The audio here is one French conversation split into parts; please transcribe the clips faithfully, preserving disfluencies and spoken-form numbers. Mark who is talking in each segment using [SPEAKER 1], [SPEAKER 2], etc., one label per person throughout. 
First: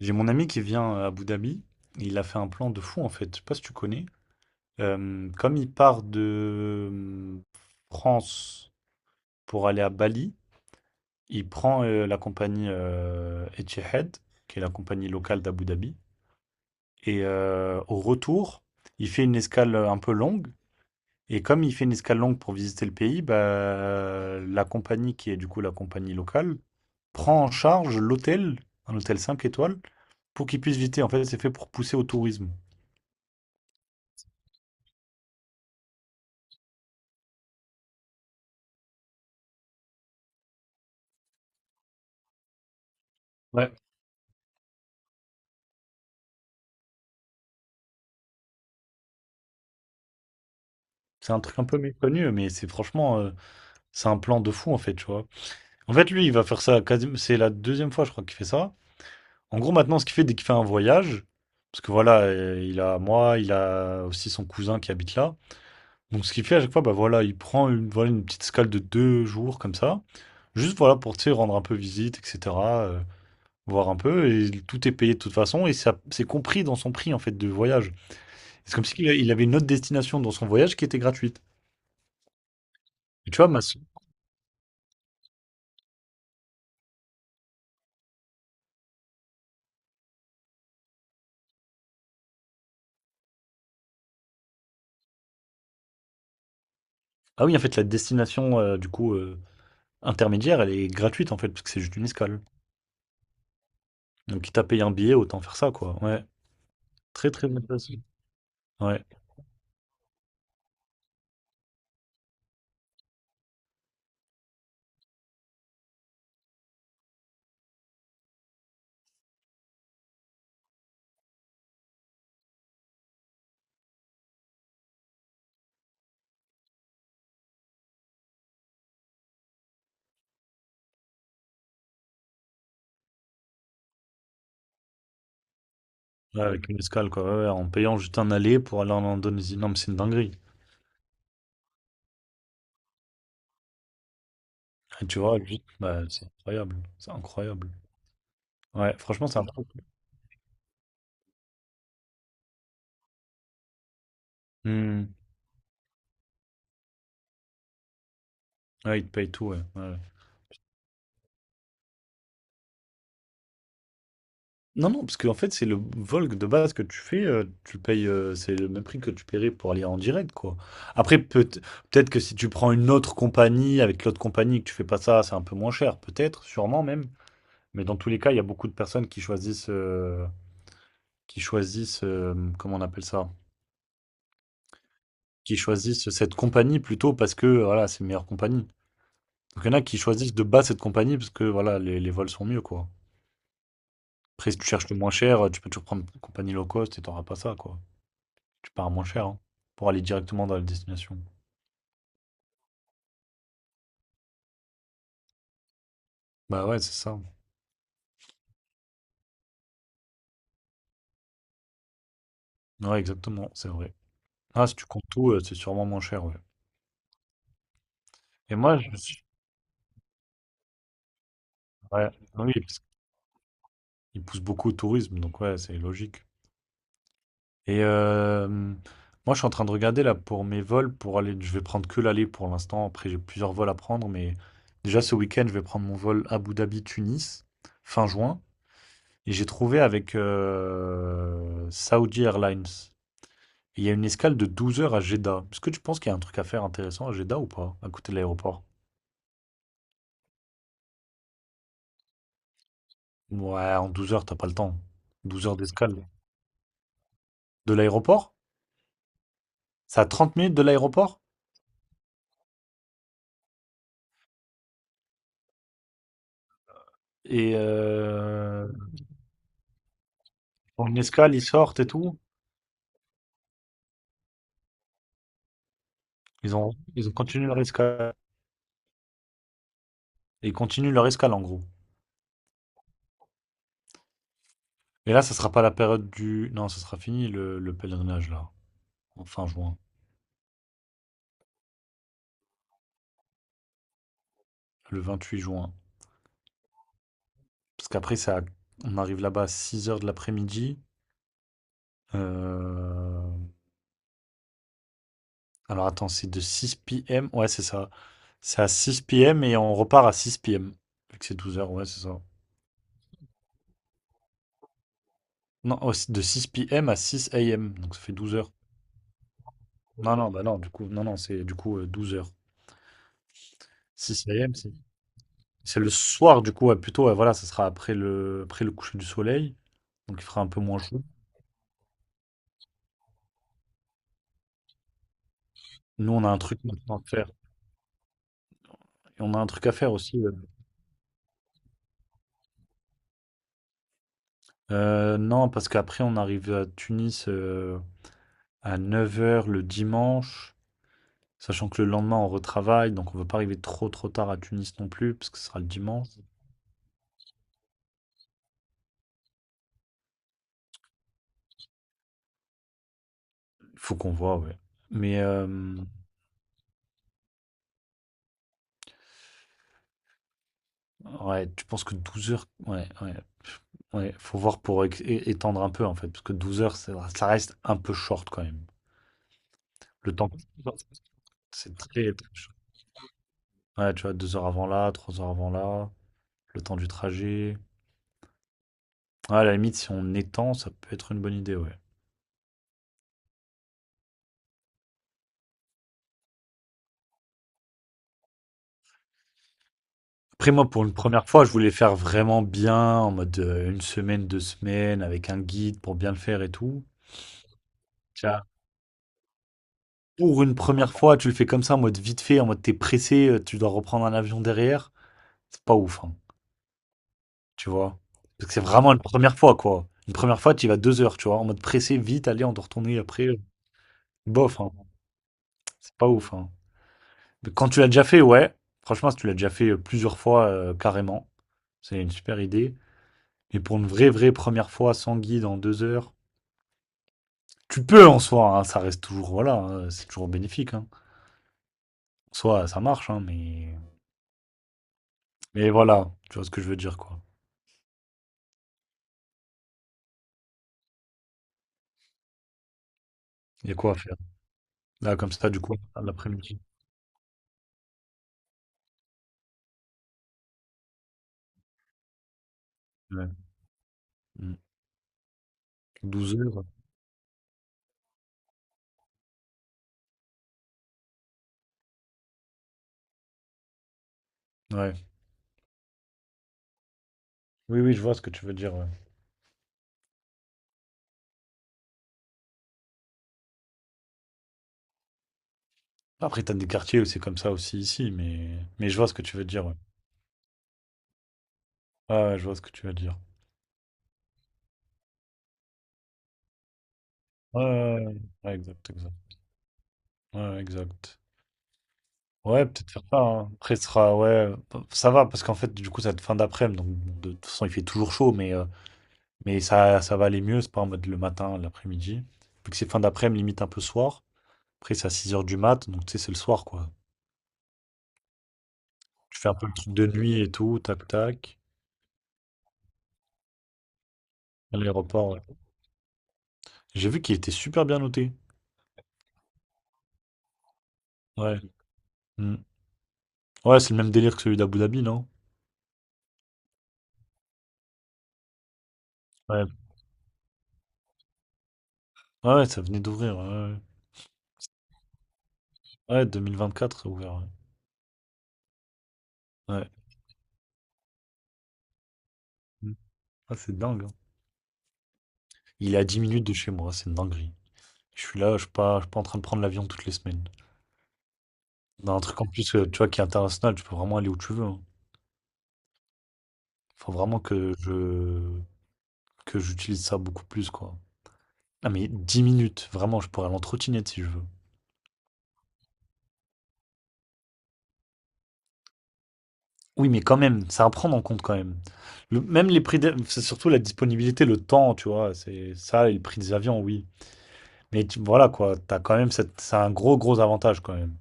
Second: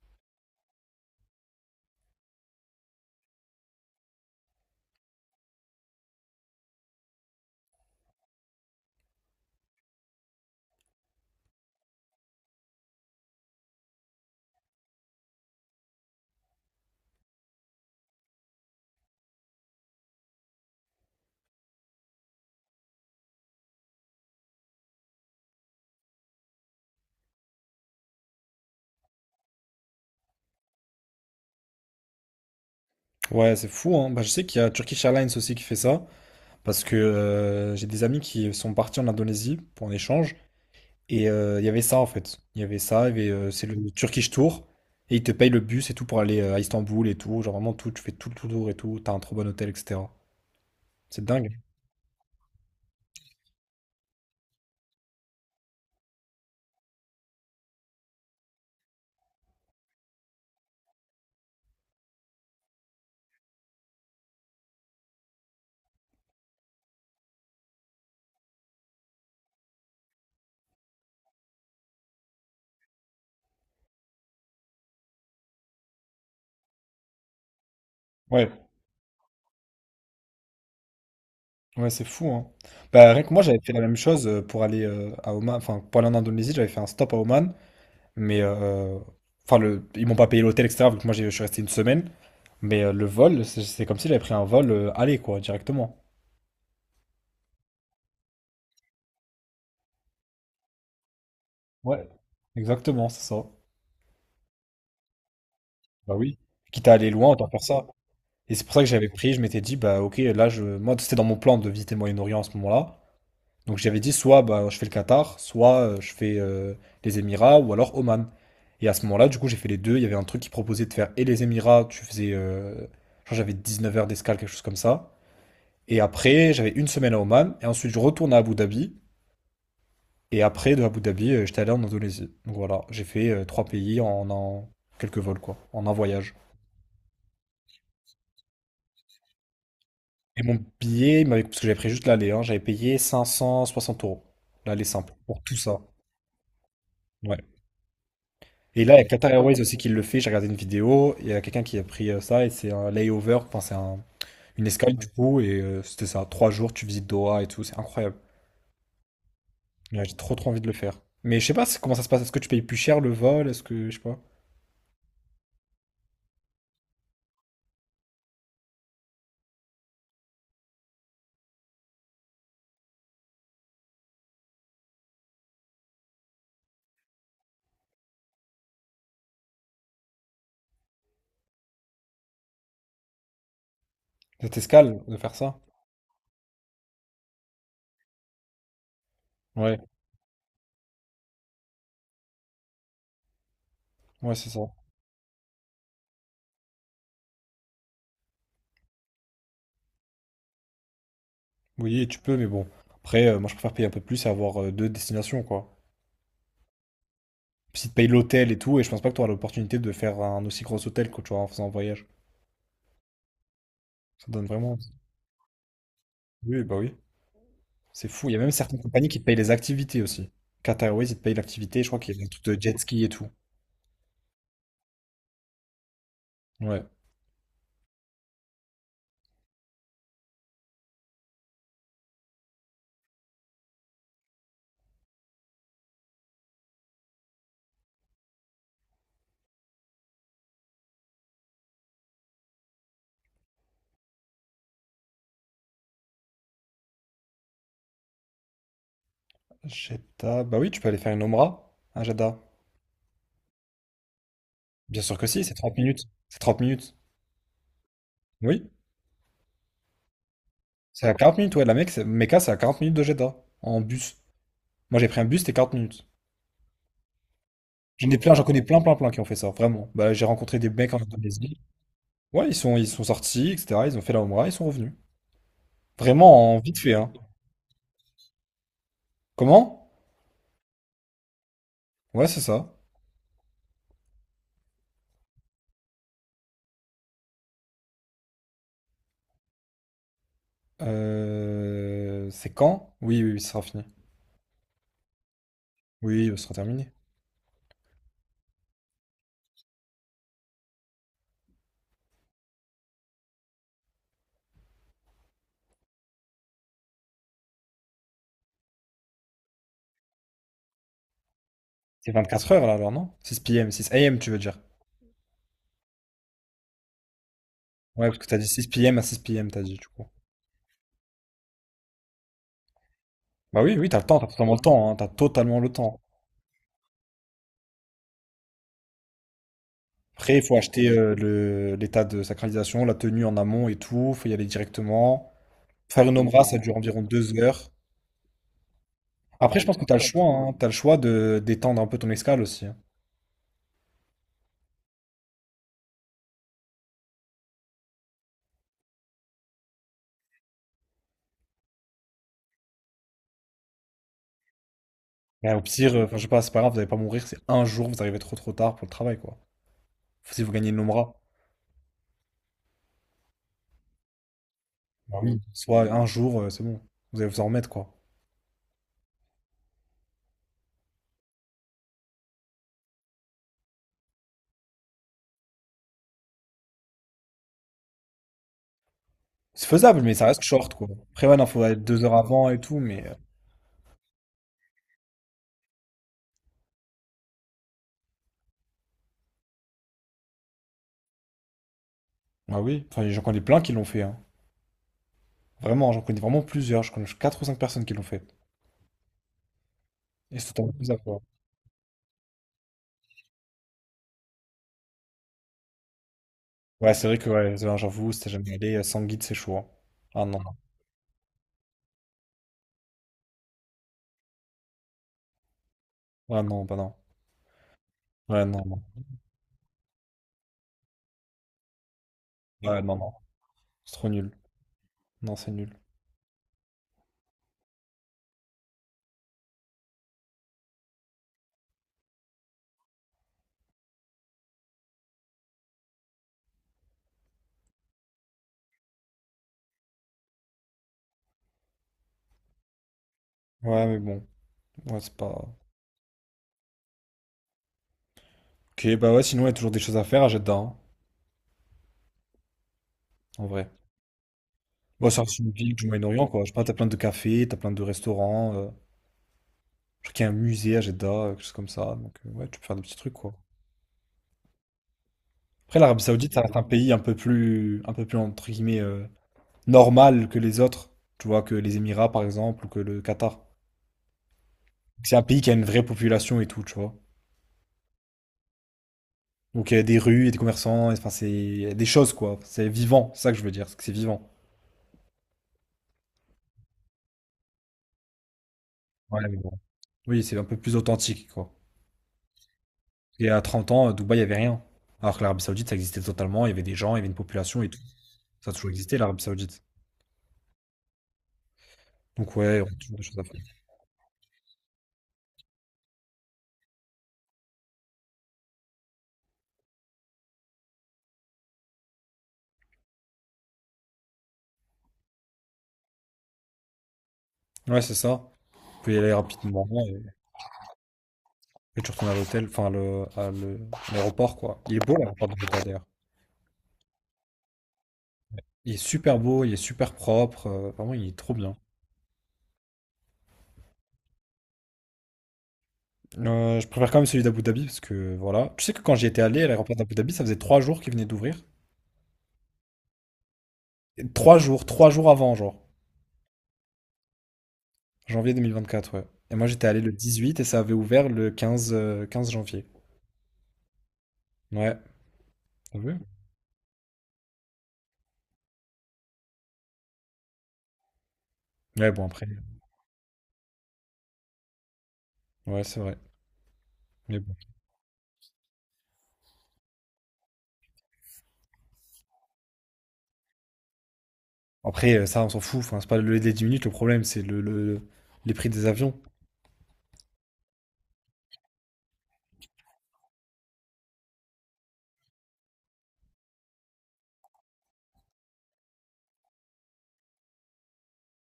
[SPEAKER 1] J'ai mon ami qui vient à Abu Dhabi. Il a fait un plan de fou en fait. Je sais pas si tu connais. Euh, comme il part de euh, France pour aller à Bali, il prend euh, la compagnie euh, Etihad, qui est la compagnie locale d'Abu Dhabi. Et euh, au retour, il fait une escale un peu longue. Et comme il fait une escale longue pour visiter le pays, bah, la compagnie qui est du coup la compagnie locale prend en charge l'hôtel, un hôtel cinq étoiles, pour qu'il puisse visiter. En fait, c'est fait pour pousser au tourisme.
[SPEAKER 2] Ouais, c'est fou, hein. Bah, je sais qu'il y a Turkish Airlines aussi qui fait ça, parce que euh, j'ai des amis qui sont partis en Indonésie pour un échange, et euh, il y avait ça en fait. Il y avait ça, il y avait, euh, c'est
[SPEAKER 1] Ouais,
[SPEAKER 2] le Turkish Tour, et ils te payent le bus et tout pour aller euh, à Istanbul et tout, genre vraiment tout, tu fais tout le tour et tout, t'as un trop bon hôtel, et cetera. C'est
[SPEAKER 1] c'est un
[SPEAKER 2] dingue.
[SPEAKER 1] truc un peu méconnu, mais c'est franchement, euh, c'est un plan de fou en fait, tu vois. En fait, lui, il va faire ça, quasi- c'est la deuxième fois, je crois, qu'il fait ça. En gros, maintenant, ce qu'il fait dès qu'il fait un voyage, parce que voilà, euh, il a moi, il a aussi son cousin qui habite là. Donc, ce qu'il fait à chaque fois, bah voilà, il prend une, voilà, une petite escale de deux jours comme ça, juste voilà pour, tu sais, rendre un peu visite, et cetera, euh, voir un peu, et tout est payé de toute façon, et ça, c'est compris dans son prix en fait de voyage.
[SPEAKER 2] Ouais,
[SPEAKER 1] C'est comme s'il il avait une autre destination dans son voyage qui était gratuite.
[SPEAKER 2] ouais, c'est fou, hein. Bah, rien
[SPEAKER 1] Et
[SPEAKER 2] que
[SPEAKER 1] tu
[SPEAKER 2] moi,
[SPEAKER 1] vois,
[SPEAKER 2] j'avais
[SPEAKER 1] ma,
[SPEAKER 2] fait la même chose euh, pour aller euh, à Oman, enfin, pour aller en Indonésie, j'avais fait un stop à Oman. Mais euh, enfin, le, ils m'ont pas payé l'hôtel, et cetera. Vu que moi, j'ai- je suis resté une semaine. Mais euh, le vol, c'est c'est comme si j'avais pris un vol euh, aller, quoi, directement.
[SPEAKER 1] ah oui, en fait, la destination, heu, du coup, heu, intermédiaire, elle est gratuite, en fait, parce que c'est juste une
[SPEAKER 2] Ouais,
[SPEAKER 1] escale.
[SPEAKER 2] exactement, c'est ça.
[SPEAKER 1] Donc quitte à payer un billet, autant faire ça, quoi.
[SPEAKER 2] Bah
[SPEAKER 1] Ouais,
[SPEAKER 2] oui. Quitte à aller loin,
[SPEAKER 1] très,
[SPEAKER 2] autant
[SPEAKER 1] très
[SPEAKER 2] faire
[SPEAKER 1] bonne
[SPEAKER 2] ça.
[SPEAKER 1] place.
[SPEAKER 2] Et c'est pour ça que
[SPEAKER 1] Ouais,
[SPEAKER 2] j'avais pris, je m'étais dit, bah ok, là, je, moi, c'était dans mon plan de visiter le Moyen-Orient à ce moment-là. Donc j'avais dit, soit bah, je fais le Qatar, soit euh, je fais euh, les Émirats, ou alors Oman. Et à ce moment-là, du coup, j'ai fait les deux. Il y avait un truc qui proposait de faire et les Émirats, tu faisais, euh, je crois que j'avais 19 heures d'escale, quelque chose comme ça. Et après, j'avais une semaine à Oman, et ensuite je retourne à Abu Dhabi. Et après, de Abu Dhabi, euh, j'étais allé en Indonésie. Donc voilà, j'ai fait euh, trois pays en, en quelques vols, quoi, en un voyage.
[SPEAKER 1] ouais, avec une escale, quoi. Ouais, ouais, en payant juste un aller pour aller en Indonésie. Non, mais c'est une dinguerie.
[SPEAKER 2] Et mon billet, il m'avait- parce que j'avais pris juste l'aller, hein, j'avais payé cinq cent soixante euros. L'aller
[SPEAKER 1] Et
[SPEAKER 2] simple,
[SPEAKER 1] tu
[SPEAKER 2] pour
[SPEAKER 1] vois,
[SPEAKER 2] tout
[SPEAKER 1] juste,
[SPEAKER 2] ça.
[SPEAKER 1] bah, c'est incroyable, c'est
[SPEAKER 2] Ouais.
[SPEAKER 1] incroyable.
[SPEAKER 2] Et là,
[SPEAKER 1] Ouais,
[SPEAKER 2] il y a
[SPEAKER 1] franchement,
[SPEAKER 2] Qatar
[SPEAKER 1] c'est un
[SPEAKER 2] Airways
[SPEAKER 1] truc.
[SPEAKER 2] aussi qui le fait. J'ai regardé une vidéo, il y a quelqu'un qui a pris euh, ça, et c'est un layover, enfin, c'est un- une escale du
[SPEAKER 1] Mmh.
[SPEAKER 2] coup, et euh, c'était ça. Trois jours, tu visites Doha et tout, c'est incroyable.
[SPEAKER 1] Ouais, ils te payent tout, ouais. Ouais, ouais.
[SPEAKER 2] Ouais, j'ai trop trop envie de le faire. Mais je sais pas c'est- comment ça se passe. Est-ce que tu payes plus cher le vol? Est-ce que, je sais pas.
[SPEAKER 1] Non, non, parce qu'en fait, c'est le vol de base que tu fais, euh, tu le payes, euh, c'est le même prix que tu paierais pour aller en direct, quoi. Après, peut- peut-être que si tu prends une autre compagnie, avec l'autre compagnie, que tu fais pas ça, c'est un peu moins cher, peut-être, sûrement même. Mais dans tous les cas, il y a beaucoup de personnes qui choisissent, euh, qui choisissent, euh, comment on appelle ça?
[SPEAKER 2] De escale, de faire
[SPEAKER 1] Qui
[SPEAKER 2] ça?
[SPEAKER 1] choisissent cette compagnie plutôt parce que, voilà, c'est une meilleure compagnie. Donc, il y en
[SPEAKER 2] Ouais,
[SPEAKER 1] a qui choisissent de base cette compagnie parce que, voilà, les, les vols sont mieux, quoi.
[SPEAKER 2] ouais, c'est
[SPEAKER 1] Après, si tu
[SPEAKER 2] ça.
[SPEAKER 1] cherches le moins cher, tu peux toujours prendre une compagnie low cost et t'auras pas ça, quoi. Tu pars moins cher, hein, pour aller directement dans la destination.
[SPEAKER 2] Oui, tu peux, mais bon. Après, euh, moi, je préfère payer un peu plus et avoir euh, deux destinations, quoi.
[SPEAKER 1] Bah ouais, c'est ça.
[SPEAKER 2] Puis si tu payes l'hôtel et tout, et je pense pas que tu auras l'opportunité de faire un aussi gros hôtel que tu auras en faisant un voyage.
[SPEAKER 1] Ouais, exactement, c'est vrai.
[SPEAKER 2] Ça donne
[SPEAKER 1] Ah, si
[SPEAKER 2] vraiment.
[SPEAKER 1] tu comptes tout, euh, c'est sûrement moins cher, ouais.
[SPEAKER 2] Oui, bah oui. C'est fou. Il y a même
[SPEAKER 1] Et moi,
[SPEAKER 2] certaines
[SPEAKER 1] je
[SPEAKER 2] compagnies qui
[SPEAKER 1] suis.
[SPEAKER 2] te payent les activités aussi. Qatar Airways, ils te payent l'activité. Je crois
[SPEAKER 1] Ouais,
[SPEAKER 2] qu'il y a un truc
[SPEAKER 1] ah oui,
[SPEAKER 2] de jet
[SPEAKER 1] parce
[SPEAKER 2] ski et tout.
[SPEAKER 1] qu'ils poussent beaucoup au tourisme, donc ouais, c'est logique.
[SPEAKER 2] Ouais.
[SPEAKER 1] Et euh, moi, je suis en train de regarder, là, pour mes vols, pour aller. Je vais prendre que l'aller pour l'instant. Après, j'ai plusieurs vols à prendre, mais déjà, ce week-end, je vais prendre mon vol Abu Dhabi-Tunis, fin juin. Et j'ai trouvé avec euh, Saudi Airlines. Il y a une escale de douze heures à Jeddah. Est-ce que tu penses qu'il y a un truc à faire intéressant à Jeddah ou pas, à côté de l'aéroport?
[SPEAKER 2] Jeddah. Bah oui, tu peux aller faire une Omra à Jeddah.
[SPEAKER 1] Ouais, en douze heures, t'as pas le temps.
[SPEAKER 2] Bien sûr que si,
[SPEAKER 1] Douze
[SPEAKER 2] c'est
[SPEAKER 1] heures
[SPEAKER 2] trente minutes.
[SPEAKER 1] d'escale.
[SPEAKER 2] C'est trente minutes.
[SPEAKER 1] De l'aéroport?
[SPEAKER 2] Oui.
[SPEAKER 1] C'est à trente minutes de
[SPEAKER 2] C'est à
[SPEAKER 1] l'aéroport?
[SPEAKER 2] quarante minutes, ouais. La Mecque, c'est- Mecca, c'est à quarante minutes de Jeddah. En bus. Moi, j'ai pris un bus, c'était quarante minutes.
[SPEAKER 1] Et
[SPEAKER 2] J'en ai plein, j'en connais
[SPEAKER 1] euh,
[SPEAKER 2] plein, plein, plein qui ont fait ça, vraiment. Bah, j'ai rencontré des
[SPEAKER 1] ils font
[SPEAKER 2] mecs en
[SPEAKER 1] une escale, ils
[SPEAKER 2] Indonésie.
[SPEAKER 1] sortent et tout.
[SPEAKER 2] Ouais, ils sont, ils sont sortis, et cetera. Ils ont fait la Oumra, ils sont revenus. Vraiment,
[SPEAKER 1] Ils
[SPEAKER 2] en
[SPEAKER 1] ont,
[SPEAKER 2] vite fait,
[SPEAKER 1] ils
[SPEAKER 2] hein.
[SPEAKER 1] ont continué leur escale.
[SPEAKER 2] Comment?
[SPEAKER 1] Ils continuent leur escale en gros.
[SPEAKER 2] Ouais, c'est ça.
[SPEAKER 1] Et là, ça sera pas la période du. Non, ça sera fini le, le pèlerinage là, en fin juin,
[SPEAKER 2] Euh, C'est quand? Oui, oui, oui, ce sera fini.
[SPEAKER 1] le vingt-huit juin.
[SPEAKER 2] Oui, oui, ce sera terminé.
[SPEAKER 1] Parce qu'après, ça, on arrive là-bas à six heures de l'après-midi. Euh, Alors attends, c'est de six p m. Ouais, c'est ça. C'est à six p m et on repart à six p m. Vu que c'est douze heures, ouais, c'est
[SPEAKER 2] C'est
[SPEAKER 1] ça.
[SPEAKER 2] 24 heures, là, alors, non? six p m, six a m, tu veux dire.
[SPEAKER 1] Non, oh, c'est de six p m à six a m. Donc ça
[SPEAKER 2] Ouais,
[SPEAKER 1] fait
[SPEAKER 2] parce que
[SPEAKER 1] douze
[SPEAKER 2] t'as dit
[SPEAKER 1] heures.
[SPEAKER 2] six p m à six p m, t'as dit, du coup.
[SPEAKER 1] Non, non, bah non, du coup, non, non, c'est du coup euh, douze heures.
[SPEAKER 2] Bah oui, oui, t'as le temps, t'as
[SPEAKER 1] six a m,
[SPEAKER 2] totalement le
[SPEAKER 1] c'est
[SPEAKER 2] temps, hein, t'as totalement le
[SPEAKER 1] c'est le
[SPEAKER 2] temps.
[SPEAKER 1] soir, du coup, ouais, plutôt, ouais, voilà, ça sera après le, après le coucher du soleil. Donc il
[SPEAKER 2] Après,
[SPEAKER 1] fera
[SPEAKER 2] il
[SPEAKER 1] un
[SPEAKER 2] faut
[SPEAKER 1] peu moins
[SPEAKER 2] acheter
[SPEAKER 1] chaud.
[SPEAKER 2] euh, le, l'état de sacralisation, la tenue en amont et tout, faut y aller directement. Faire
[SPEAKER 1] Nous,
[SPEAKER 2] une
[SPEAKER 1] on a un
[SPEAKER 2] omra, ça
[SPEAKER 1] truc
[SPEAKER 2] dure
[SPEAKER 1] maintenant
[SPEAKER 2] environ
[SPEAKER 1] à faire.
[SPEAKER 2] deux heures.
[SPEAKER 1] Et on a un
[SPEAKER 2] Après, je
[SPEAKER 1] truc à
[SPEAKER 2] pense que
[SPEAKER 1] faire
[SPEAKER 2] t'as le
[SPEAKER 1] aussi,
[SPEAKER 2] choix,
[SPEAKER 1] ouais.
[SPEAKER 2] hein. T'as le choix de d'étendre un peu ton escale aussi, hein.
[SPEAKER 1] Euh, non, parce qu'après, on arrive à Tunis euh, à neuf heures le dimanche. Sachant que le lendemain, on retravaille, donc on ne veut pas arriver trop trop tard à Tunis non plus, parce que ce
[SPEAKER 2] Et
[SPEAKER 1] sera
[SPEAKER 2] au
[SPEAKER 1] le
[SPEAKER 2] pire, euh,
[SPEAKER 1] dimanche.
[SPEAKER 2] enfin, je sais pas, c'est pas grave, vous allez pas mourir, c'est un jour, vous arrivez trop trop tard pour le travail, quoi. Si vous gagnez le Nomra,
[SPEAKER 1] Il faut qu'on voit, ouais.
[SPEAKER 2] bah
[SPEAKER 1] Mais
[SPEAKER 2] oui,
[SPEAKER 1] euh,
[SPEAKER 2] soit un jour, euh, c'est bon, vous allez vous en remettre, quoi.
[SPEAKER 1] ouais, tu penses que douze heures, ouais, ouais, pff, ouais, faut voir pour é- é- étendre un peu en fait, parce que douze heures, ça, ça reste un peu short quand même.
[SPEAKER 2] C'est faisable,
[SPEAKER 1] Le
[SPEAKER 2] mais ça
[SPEAKER 1] temps,
[SPEAKER 2] reste short, quoi. Après, ouais, non, faut
[SPEAKER 1] c'est
[SPEAKER 2] être deux
[SPEAKER 1] très,
[SPEAKER 2] heures
[SPEAKER 1] très
[SPEAKER 2] avant
[SPEAKER 1] short.
[SPEAKER 2] et tout, mais, euh,
[SPEAKER 1] Ouais, tu vois, deux heures avant là, trois heures avant là, le temps du trajet. Ouais, à la limite, si on étend, ça peut être une bonne idée, ouais.
[SPEAKER 2] bah oui, enfin, j'en connais plein qui l'ont fait, hein. Vraiment, j'en connais vraiment plusieurs, je connais quatre ou cinq personnes qui l'ont fait. Et c'est
[SPEAKER 1] Après, moi,
[SPEAKER 2] totalement
[SPEAKER 1] pour une
[SPEAKER 2] faisable, quoi.
[SPEAKER 1] première fois, je voulais faire vraiment bien, en mode euh, une semaine, deux semaines, avec un guide pour bien le faire et tout.
[SPEAKER 2] Ouais, c'est vrai que, ouais, j'avoue, si t'es
[SPEAKER 1] Tiens.
[SPEAKER 2] jamais allé, euh, sans guide, c'est chaud, hein. Ah non,
[SPEAKER 1] Pour
[SPEAKER 2] non.
[SPEAKER 1] une première fois, tu le fais comme ça, en mode vite fait, en mode t'es pressé, euh, tu dois reprendre un avion derrière. C'est pas ouf, hein,
[SPEAKER 2] Ah non, bah non.
[SPEAKER 1] tu vois.
[SPEAKER 2] Ouais,
[SPEAKER 1] Parce que c'est
[SPEAKER 2] non, non.
[SPEAKER 1] vraiment une première fois, quoi. Une première fois, tu y vas deux heures, tu vois, en mode pressé, vite, allez, on doit
[SPEAKER 2] Ouais, non,
[SPEAKER 1] retourner
[SPEAKER 2] non.
[SPEAKER 1] après. euh,
[SPEAKER 2] C'est trop nul.
[SPEAKER 1] Bof, hein.
[SPEAKER 2] Non, c'est nul.
[SPEAKER 1] C'est pas ouf, hein. Mais quand tu l'as déjà fait, ouais. Franchement, si tu l'as déjà fait euh, plusieurs fois, euh, carrément, c'est une super idée. Mais pour une vraie, vraie première fois sans guide en deux heures, tu peux en soi, hein, ça reste toujours, voilà, hein, c'est toujours bénéfique. Hein. En soi, ça marche, hein, mais...
[SPEAKER 2] Ouais, mais bon, ouais, c'est pas.
[SPEAKER 1] mais voilà, tu vois ce que je veux dire, quoi.
[SPEAKER 2] Ok, bah ouais, sinon il y a toujours des choses à faire à Jeddah, hein, en vrai.
[SPEAKER 1] Il y a quoi à faire?
[SPEAKER 2] Bon,
[SPEAKER 1] Là,
[SPEAKER 2] ça
[SPEAKER 1] comme
[SPEAKER 2] reste une
[SPEAKER 1] ça, du
[SPEAKER 2] ville
[SPEAKER 1] coup,
[SPEAKER 2] du
[SPEAKER 1] à
[SPEAKER 2] Moyen-Orient, quoi. Je sais
[SPEAKER 1] l'après-midi.
[SPEAKER 2] pas, t'as plein de cafés, t'as plein de restaurants. euh, Je crois qu'il y a un musée à Jeddah, euh, quelque chose comme ça. Donc euh, ouais, tu peux faire des petits trucs,
[SPEAKER 1] Ouais.
[SPEAKER 2] quoi.
[SPEAKER 1] Mm.
[SPEAKER 2] Après, l'Arabie Saoudite,
[SPEAKER 1] douze
[SPEAKER 2] ça reste
[SPEAKER 1] heures.
[SPEAKER 2] un pays un peu plus, un peu plus entre guillemets euh, normal que les autres. Tu vois, que les Émirats, par exemple, ou que le Qatar.
[SPEAKER 1] Ouais.
[SPEAKER 2] C'est un pays qui a une vraie population et tout, tu vois.
[SPEAKER 1] Oui, oui, je vois ce que tu veux dire, ouais.
[SPEAKER 2] Donc il y a des rues, il y a des commerçants, et- enfin c'est il y a des choses, quoi. C'est vivant, c'est ça que je veux dire, c'est que c'est vivant.
[SPEAKER 1] Après, t'as des quartiers où c'est comme ça aussi ici, mais... mais je vois ce
[SPEAKER 2] Ouais,
[SPEAKER 1] que
[SPEAKER 2] mais
[SPEAKER 1] tu veux
[SPEAKER 2] bon.
[SPEAKER 1] dire, ouais.
[SPEAKER 2] Oui, c'est un peu plus authentique, quoi.
[SPEAKER 1] Ouais, ouais, je vois ce que tu veux dire.
[SPEAKER 2] Et à 30 ans, à Dubaï, il y avait rien. Alors que l'Arabie Saoudite, ça existait totalement. Il y avait des gens, il y avait une population
[SPEAKER 1] Ouais,
[SPEAKER 2] et tout.
[SPEAKER 1] ouais, ouais.
[SPEAKER 2] Ça a
[SPEAKER 1] Ouais,
[SPEAKER 2] toujours
[SPEAKER 1] exact,
[SPEAKER 2] existé,
[SPEAKER 1] exact.
[SPEAKER 2] l'Arabie Saoudite.
[SPEAKER 1] Ouais, ouais, exact.
[SPEAKER 2] Donc, ouais,
[SPEAKER 1] Ouais,
[SPEAKER 2] on a
[SPEAKER 1] peut-être
[SPEAKER 2] toujours des
[SPEAKER 1] faire
[SPEAKER 2] choses
[SPEAKER 1] ça,
[SPEAKER 2] à faire.
[SPEAKER 1] hein. Après, ce sera, ouais, ça va, parce qu'en fait, du coup, ça va être fin d'après-midi, donc de toute façon, il fait toujours chaud, mais euh, Mais ça, ça va aller mieux, c'est pas en mode le matin, l'après-midi. Vu que c'est fin d'après-midi, limite un peu soir. Après, c'est à six heures du mat, donc tu sais, c'est le soir, quoi.
[SPEAKER 2] Ouais, c'est ça. Tu peux y aller
[SPEAKER 1] Tu fais un peu
[SPEAKER 2] rapidement
[SPEAKER 1] le truc
[SPEAKER 2] et,
[SPEAKER 1] de nuit et tout, tac, tac.
[SPEAKER 2] et tu retournes à l'hôtel, enfin, le, à le- l'aéroport, quoi. Il
[SPEAKER 1] À
[SPEAKER 2] est beau, l'aéroport
[SPEAKER 1] l'aéroport,
[SPEAKER 2] de
[SPEAKER 1] ouais.
[SPEAKER 2] Dubaï, d'ailleurs.
[SPEAKER 1] J'ai vu qu'il était super bien noté.
[SPEAKER 2] Il est super beau, il est super propre. Euh, vraiment, il est trop bien.
[SPEAKER 1] Ouais. Mm. Ouais, c'est le même délire que celui d'Abu Dhabi, non?
[SPEAKER 2] Euh, je préfère quand même celui d'Abu Dhabi parce que voilà. Tu sais que quand j'y étais allé à
[SPEAKER 1] Ouais.
[SPEAKER 2] l'aéroport d'Abu Dhabi, ça faisait trois jours qu'il venait d'ouvrir.
[SPEAKER 1] Ouais, ouais, ça venait d'ouvrir. Ouais, ouais.
[SPEAKER 2] Et trois jours, trois jours avant, genre.
[SPEAKER 1] Ouais, deux mille vingt-quatre, ça a ouvert. Ouais.
[SPEAKER 2] Janvier deux mille vingt-quatre, ouais. Et moi j'étais allé
[SPEAKER 1] Ouais.
[SPEAKER 2] le dix-huit et ça avait ouvert le quinze, euh, quinze janvier.
[SPEAKER 1] Mm. Ah, c'est dingue, hein.
[SPEAKER 2] Ouais, t'as
[SPEAKER 1] Il
[SPEAKER 2] vu?
[SPEAKER 1] est à dix minutes de chez moi, c'est une dinguerie. Je suis là, je suis pas, je suis pas en train de prendre l'avion toutes les semaines.
[SPEAKER 2] Ouais, bon,
[SPEAKER 1] Dans un
[SPEAKER 2] après,
[SPEAKER 1] truc en plus, euh, tu vois, qui est international, tu peux vraiment aller où tu veux, hein.
[SPEAKER 2] ouais, c'est vrai.
[SPEAKER 1] Faut
[SPEAKER 2] Mais bon.
[SPEAKER 1] vraiment que je que j'utilise ça beaucoup plus, quoi. Ah mais dix minutes, vraiment, je pourrais l'entretinette si je veux.
[SPEAKER 2] Après, euh, ça, on s'en fout. Enfin, c'est pas le délai, les dix minutes, le problème, c'est le, le- les prix des avions.
[SPEAKER 1] Oui, mais quand même, c'est à prendre en compte quand même. Le- même les prix, des- c'est surtout la disponibilité, le temps, tu vois, c'est ça et le prix des avions, oui. Mais tu- voilà quoi, t'as quand même cette, c'est un gros gros avantage quand même.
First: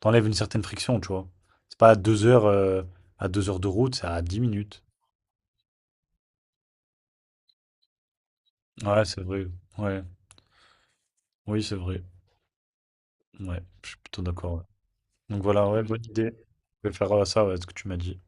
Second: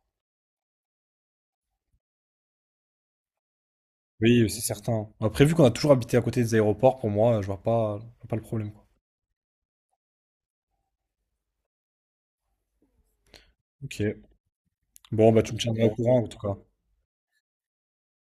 [SPEAKER 1] T'enlèves une certaine friction, tu vois. C'est pas à deux heures, euh, à deux heures de route, c'est à dix
[SPEAKER 2] Oui, euh, c'est
[SPEAKER 1] minutes.
[SPEAKER 2] certain. Après, vu qu'on a toujours habité à côté des aéroports, pour moi, euh, je vois pas, je vois pas le problème, quoi.
[SPEAKER 1] Ouais, c'est vrai. Ouais, oui, c'est vrai. Ouais, je suis
[SPEAKER 2] Ok.
[SPEAKER 1] plutôt d'accord, ouais.
[SPEAKER 2] Bon,
[SPEAKER 1] Donc
[SPEAKER 2] bah, tu me
[SPEAKER 1] voilà, ouais,
[SPEAKER 2] tiendras au
[SPEAKER 1] bonne
[SPEAKER 2] courant, en
[SPEAKER 1] idée.
[SPEAKER 2] tout cas.
[SPEAKER 1] Je vais faire euh, ça, ouais, ce que tu m'as dit.